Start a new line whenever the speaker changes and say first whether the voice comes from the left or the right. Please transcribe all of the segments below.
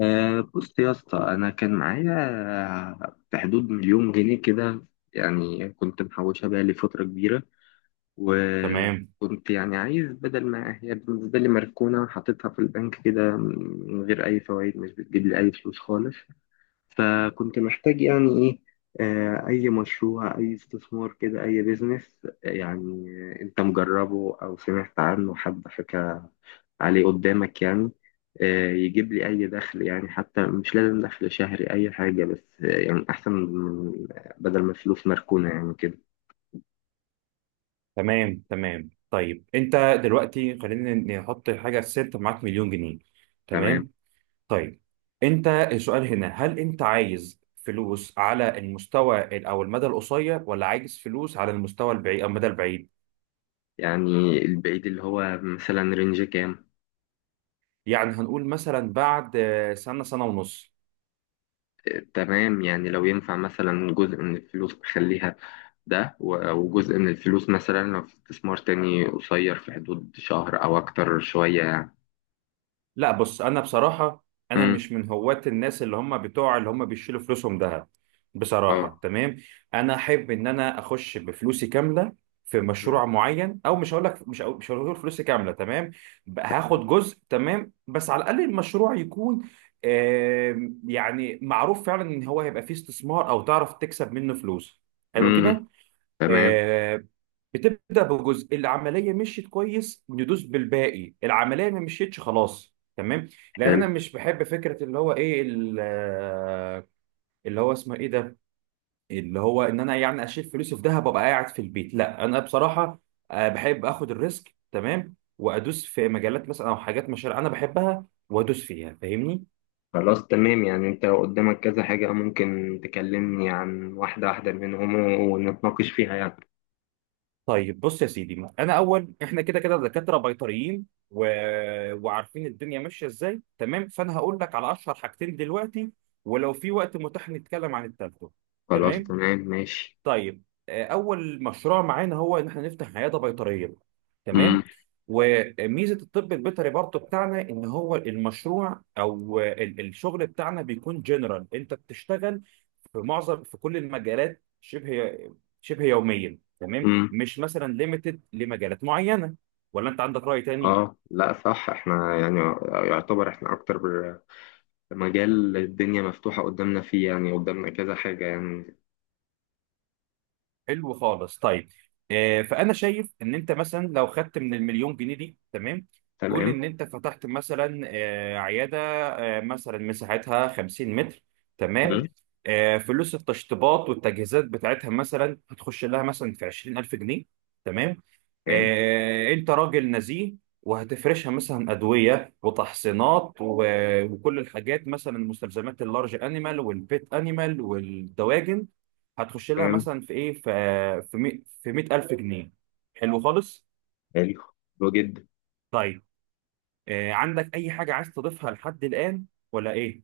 left: بص يا اسطى، انا كان معايا في حدود مليون جنيه كده. يعني كنت محوشها بقى لي فتره كبيره.
right: تمام،
left: وكنت يعني عايز، بدل ما هي بالنسبه لي مركونه، حطيتها في البنك كده من غير اي فوائد، مش بتجيب لي اي فلوس خالص. فكنت محتاج يعني ايه، اي مشروع اي استثمار كده اي بيزنس يعني. انت مجربه او سمعت عنه حد حكى عليه قدامك يعني؟ يجيب لي اي دخل يعني، حتى مش لازم دخل شهري اي حاجة، بس يعني احسن من، بدل ما الفلوس مركونة يعني كده.
right: تمام، تمام. طيب انت دلوقتي، خلينا نحط حاجه ست معاك مليون جنيه.
left: تمام.
right: تمام. طيب انت، السؤال هنا: هل انت عايز فلوس على المستوى او المدى القصير، ولا عايز فلوس على المستوى البعيد او المدى البعيد؟
left: يعني البعيد اللي هو مثلا رينج كام؟
right: يعني هنقول مثلا بعد سنه، سنه ونص.
left: تمام، يعني لو ينفع مثلا جزء من الفلوس بخليها ده وجزء من الفلوس مثلا لو في استثمار تاني قصير في حدود شهر أو أكتر شوية يعني.
right: لا، بص انا بصراحه انا
left: مم.
right: مش من هواة الناس اللي هم بتوع اللي هم بيشيلوا فلوسهم ذهب، بصراحه.
left: اه.
right: تمام. انا احب ان انا اخش بفلوسي كامله في
left: مم.
right: مشروع معين، او مش هقول لك مش هقول فلوسي كامله، تمام، بقى هاخد جزء. تمام، بس على الاقل المشروع يكون يعني معروف فعلا ان هو هيبقى فيه استثمار، او تعرف تكسب منه فلوس، حلو
left: مم.
right: كده.
left: تمام.
right: آه، بتبدا بجزء، العمليه مشيت كويس ندوس بالباقي، العمليه ما مشيتش خلاص. تمام. لان
left: حلو.
right: انا مش بحب فكره اللي هو ايه اللي هو اسمه ايه ده، اللي هو ان انا يعني اشيل فلوسي في دهب وابقى قاعد في البيت. لا، انا بصراحه بحب اخد الريسك، تمام، وادوس في مجالات مثلا، او حاجات مشاريع انا بحبها وادوس فيها، فاهمني؟
left: خلاص تمام، يعني انت قدامك كذا حاجة، ممكن تكلمني عن واحدة واحدة منهم ونتناقش فيها يعني.
right: طيب بص يا سيدي، ما انا اول، احنا كده كده دكاتره بيطريين و... وعارفين الدنيا ماشيه ازاي. تمام، فانا هقول لك على اشهر حاجتين دلوقتي، ولو في وقت متاح نتكلم عن التالتة.
left: خلاص
right: تمام.
left: تمام ماشي.
right: طيب، اول مشروع معانا هو ان احنا نفتح عياده بيطريه.
left: مم.
right: تمام. وميزه الطب البيطري برضه بتاعنا ان هو المشروع او الشغل بتاعنا بيكون جنرال، انت بتشتغل في كل المجالات شبه يوميا. تمام،
left: مم.
right: مش مثلا ليميتد لمجالات معينه، ولا انت عندك راي تاني؟
left: اه، لا صح، احنا يعني يعتبر احنا اكتر مجال الدنيا مفتوحة قدامنا فيه، يعني قدامنا كذا حاجة يعني.
right: حلو خالص. طيب، فانا شايف ان انت مثلا لو خدت من المليون جنيه دي. تمام، قول
left: تمام.
right: ان انت فتحت مثلا عياده، مثلا مساحتها 50 متر. تمام،
left: مم.
right: فلوس التشطيبات والتجهيزات بتاعتها مثلا هتخش لها مثلا في 20,000 جنيه. تمام.
left: تمام.
right: انت راجل نزيه، وهتفرشها مثلا ادويه وتحصينات وكل الحاجات، مثلا مستلزمات اللارج انيمال والبيت انيمال والدواجن، هتخش لها
left: تمام.
right: مثلا في ايه، في 100,000 جنيه. حلو خالص.
left: حلو. حلو جدا.
right: طيب، عندك اي حاجه عايز تضيفها لحد الان ولا ايه؟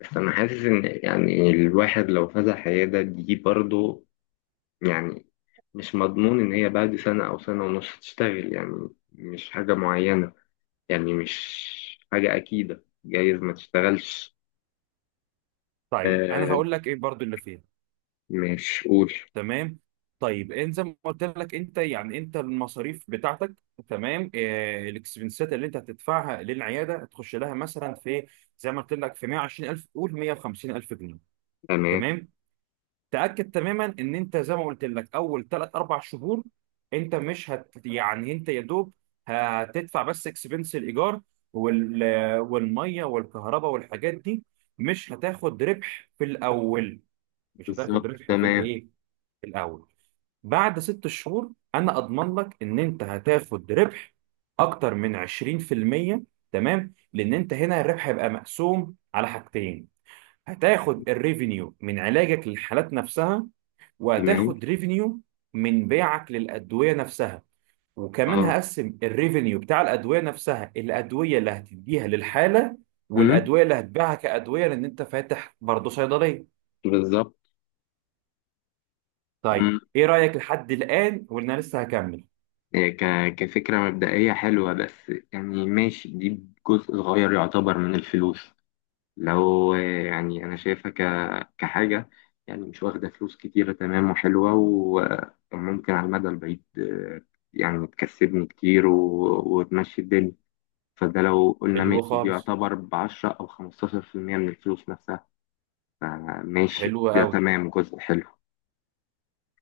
left: بس أنا حاسس إن، يعني، الواحد لو فتح عيادة دي برضه، يعني مش مضمون إن هي بعد سنة أو سنة ونص تشتغل، يعني مش حاجة معينة، يعني مش حاجة أكيدة، جايز ما تشتغلش.
right: طيب انا
left: آه،
right: هقول لك ايه برضو اللي فيها.
left: مش قول.
right: تمام. طيب، انت زي ما قلت لك، انت يعني انت المصاريف بتاعتك، تمام، الاكسبنسات اللي انت هتدفعها للعياده هتخش لها مثلا في إيه؟ زي ما قلت لك في 120,000، قول 150,000 جنيه.
left: تمام.
right: تمام. تاكد تماما ان انت زي ما قلت لك، اول ثلاث اربع شهور انت مش هت يعني انت يا دوب هتدفع بس اكسبنس الايجار وال... والميه والكهرباء والحاجات دي. مش هتاخد ربح في الاول، مش هتاخد
left: بالظبط.
right: ربح في
left: تمام.
right: الايه، في الاول. بعد 6 شهور انا اضمن لك ان انت هتاخد ربح اكتر من 20%. تمام، لان انت هنا الربح هيبقى مقسوم على حاجتين: هتاخد الريفينيو من علاجك للحالات نفسها،
left: تمام.
right: وهتاخد ريفينيو من بيعك للأدوية نفسها. وكمان
left: اه.
right: هقسم الريفينيو بتاع الأدوية نفسها، الأدوية اللي هتديها للحالة،
left: أمم،
right: والأدوية اللي هتبيعها كأدوية، لأن أنت فاتح برضه صيدلية.
left: بالظبط.
right: طيب إيه رأيك لحد الآن، وإن أنا لسه هكمل؟
left: هي كفكرة مبدئية حلوة، بس يعني ماشي، دي جزء صغير يعتبر من الفلوس، لو يعني أنا شايفها كحاجة يعني مش واخدة فلوس كتيرة، تمام وحلوة وممكن على المدى البعيد، يعني تكسبني كتير وتمشي الدنيا. فده لو قلنا
right: حلو
left: ماشي، دي
right: خالص.
left: يعتبر ب10 أو 15% من الفلوس نفسها. فماشي
right: حلو
left: ده
right: قوي.
left: تمام، جزء حلو.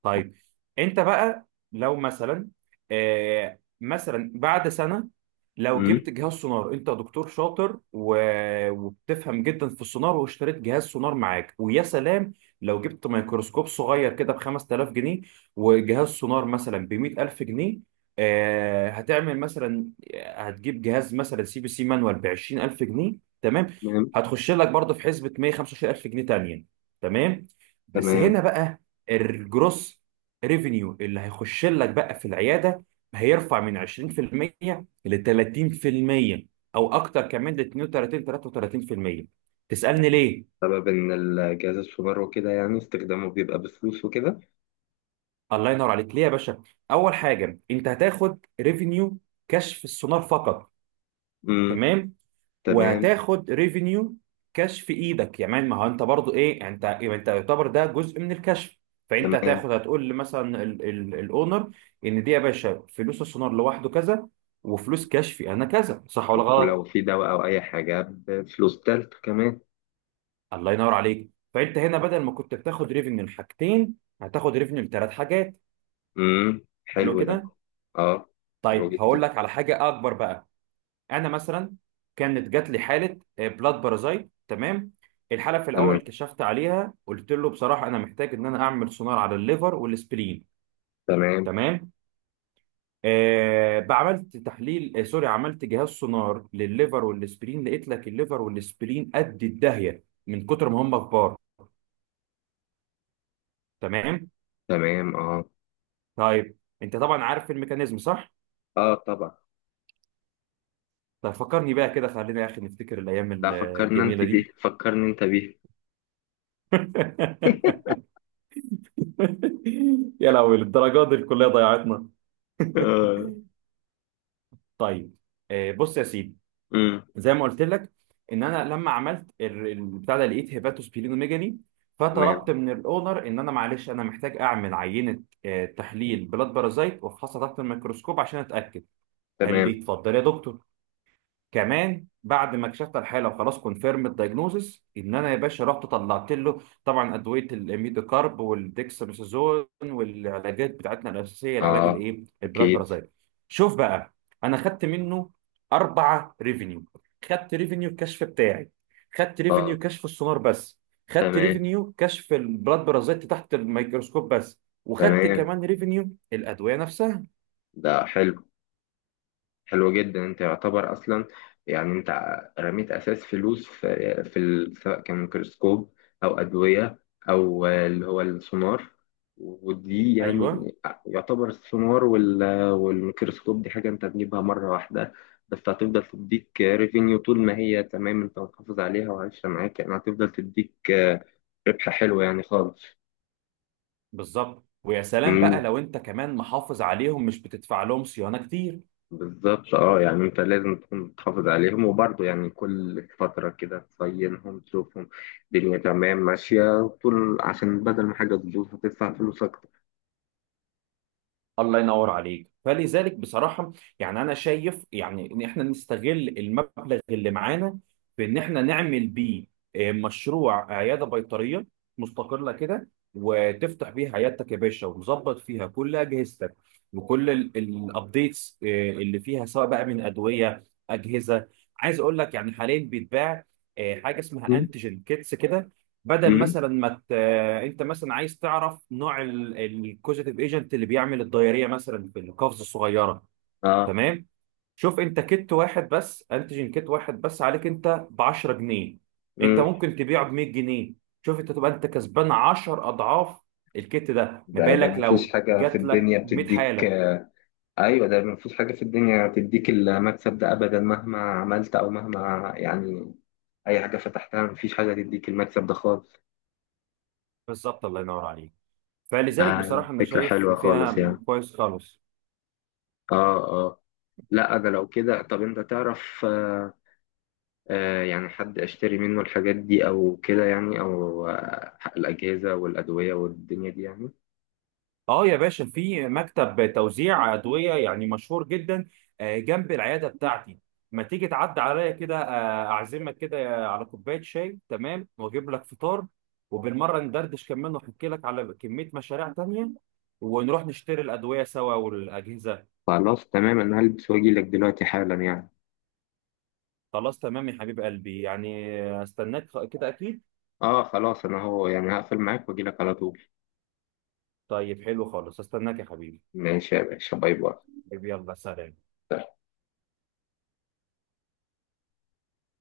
right: طيب انت بقى لو مثلا، مثلا بعد سنه، لو
left: مم.
right: جبت جهاز سونار، انت دكتور شاطر وبتفهم جدا في السونار، واشتريت جهاز سونار معاك، ويا سلام. لو جبت ميكروسكوب صغير كده ب 5,000 جنيه، وجهاز سونار مثلا ب 100,000 جنيه، هتعمل مثلا، هتجيب جهاز مثلا سي بي سي مانوال ب 20,000 جنيه. تمام،
left: تمام.
right: هتخش لك برضه في حسبه 125,000 جنيه تانية. تمام. بس
left: تمام.
right: هنا بقى، الجروس ريفينيو اللي هيخش لك بقى في العياده هيرفع من 20% ل 30%، او اكتر كمان ل 32، 33%. تسالني ليه؟
left: بسبب إن الجهاز السولار وكده يعني استخدامه بيبقى بفلوس وكده.
right: الله ينور عليك. ليه يا باشا؟ اول حاجه، انت هتاخد ريفينيو كشف السونار فقط.
left: امم
right: تمام.
left: تمام.
right: وهتاخد ريفينيو كاش في ايدك، يعني ما هو انت برضو ايه، انت يعتبر ده جزء من الكشف. فانت
left: تمام.
right: هتاخد، هتقول مثلا الاونر ان دي يا باشا فلوس السونار لوحده كذا، وفلوس كشفي انا كذا، صح ولا
left: ولو
right: غلط؟
left: في دواء أو أي حاجة بفلوس تالت كمان.
right: الله ينور عليك، فانت هنا بدل ما كنت بتاخد ريفينيو لحاجتين، هتاخد ريفينيو لثلاث حاجات. حلو
left: حلو ده.
right: كده.
left: اه. حلو
right: طيب،
left: جدا.
right: هقول لك على حاجه اكبر بقى. انا مثلا، كانت جات لي حاله بلاد بارازايت. تمام. الحاله في
left: تمام.
right: الاول كشفت عليها، قلت له بصراحه انا محتاج ان انا اعمل سونار على الليفر والسبلين.
left: تمام.
right: تمام. آه بعملت تحليل آه سوري، عملت جهاز سونار للليفر والسبلين، لقيت لك الليفر والسبلين قد الداهيه من كتر ما هم كبار. تمام.
left: تمام. اه.
right: طيب انت طبعا عارف الميكانيزم، صح؟
left: اه طبعا.
right: طيب فكرني بقى كده، خلينا يا اخي نفتكر
left: لا،
right: الايام
left: فكرنا انت
right: الجميله
left: بيه،
right: دي.
left: فكرني انت بيه.
right: يا لهوي، للدرجات دي الكليه ضيعتنا!
left: اه.
right: طيب، بص يا سيدي،
left: امم
right: زي ما قلت لك ان انا لما عملت البتاع ده، لقيت هيباتوس بيلينوميجالي.
left: تمام.
right: فطلبت من الاونر ان انا، معلش، انا محتاج اعمل عينه، تحليل بلاد بارازايت، وافحصها تحت الميكروسكوب عشان اتاكد. قال
left: تمام.
right: لي اتفضل يا دكتور. كمان بعد ما اكتشفت الحاله، وخلاص كونفيرم الدايجنوزس، ان انا يا باشا رحت طلعت له طبعا ادويه الميدوكارب والديكساميثازون والعلاجات بتاعتنا الاساسيه، العلاج
left: اه
right: الايه، البلاد
left: اكيد.
right: بارازايت. شوف بقى، انا خدت منه اربعه ريفينيو: خدت ريفينيو الكشف بتاعي، خدت
left: اه.
right: ريفينيو كشف السونار بس، خدت
left: تمام.
right: ريفينيو كشف البلاد بارازايت تحت الميكروسكوب بس، وخدت
left: تمام.
right: كمان ريفينيو الادويه نفسها.
left: ده حلو. حلوة جدا، انت يعتبر اصلا يعني انت رميت اساس فلوس سواء كان ميكروسكوب او ادوية او اللي هو السونار، ودي
right: ايوه،
left: يعني يعتبر السونار والميكروسكوب دي حاجة انت تجيبها مرة واحدة، بس هتفضل تديك ريفينيو طول ما هي تمام، انت محافظ عليها وعايشة معاك، يعني هتفضل تديك ربح حلو يعني خالص.
right: بالظبط، ويا سلام بقى لو انت كمان محافظ عليهم، مش بتدفع لهم صيانه كتير.
left: بالظبط. اه، يعني انت لازم تكون بتحافظ عليهم وبرضه يعني كل فترة كده تصينهم تشوفهم الدنيا تمام ماشية وطول، عشان بدل ما حاجة تبوظ هتدفع فلوس أكتر.
right: الله ينور عليك، فلذلك بصراحه يعني انا شايف يعني ان احنا نستغل المبلغ اللي معانا في ان احنا نعمل بيه مشروع عياده بيطريه مستقله كده، وتفتح بيها عيادتك يا باشا، ومظبط فيها كل اجهزتك وكل الابديتس اللي فيها، سواء بقى من ادويه، اجهزه. عايز اقول لك يعني حاليا بيتباع حاجه اسمها
left: مم.
right: انتيجين كيتس كده، بدل
left: مم.
right: مثلا ما ت... انت مثلا عايز تعرف نوع الكوزيتيف ايجنت اللي بيعمل الدايريه مثلا في القفز الصغيره.
left: اه.
right: تمام، شوف انت كت واحد بس، انتيجين كت واحد بس، عليك انت ب 10 جنيه، انت
left: مم.
right: ممكن تبيعه ب 100 جنيه. شوف انت تبقى انت كسبان 10 اضعاف الكت ده، ما
left: ده
right: بالك
left: مفيش
right: لو
left: حاجة في
right: جات
left: الدنيا
right: لك 100
left: بتديك
right: حاله!
left: آه. أيوة، ده مفيش حاجة في الدنيا بتديك المكسب ده أبدا مهما عملت أو مهما يعني، أي حاجة فتحتها، مفيش حاجة تديك المكسب ده خالص.
right: بالظبط، الله ينور عليك، فلذلك
left: ده
right: بصراحه انا
left: فكرة
right: شايف
left: حلوة خالص
right: فيها
left: يعني.
right: كويس خالص.
left: اه. اه. لا أنا لو كده، طب أنت تعرف يعني حد أشتري منه الحاجات دي أو كده يعني، أو الأجهزة والأدوية والدنيا دي يعني؟
right: اه يا باشا، في مكتب توزيع ادويه يعني مشهور جدا، جنب العياده بتاعتي. ما تيجي تعدي عليا كده، اعزمك كده على كوبايه شاي. تمام، واجيب لك فطار، وبالمره ندردش كمان واحكي لك على كميه مشاريع تانية، ونروح نشتري الادويه سوا والاجهزه.
left: خلاص تمام، أنا هلبس وأجيلك دلوقتي حالا يعني.
right: خلاص تمام يا حبيب قلبي، يعني استناك كده اكيد.
left: آه خلاص، أنا هو يعني هقفل معاك وأجيلك على طول.
right: طيب حلو خالص، استناك يا حبيبي.
left: ماشي يا باشا، باي باي.
right: طيب، يلا سلام.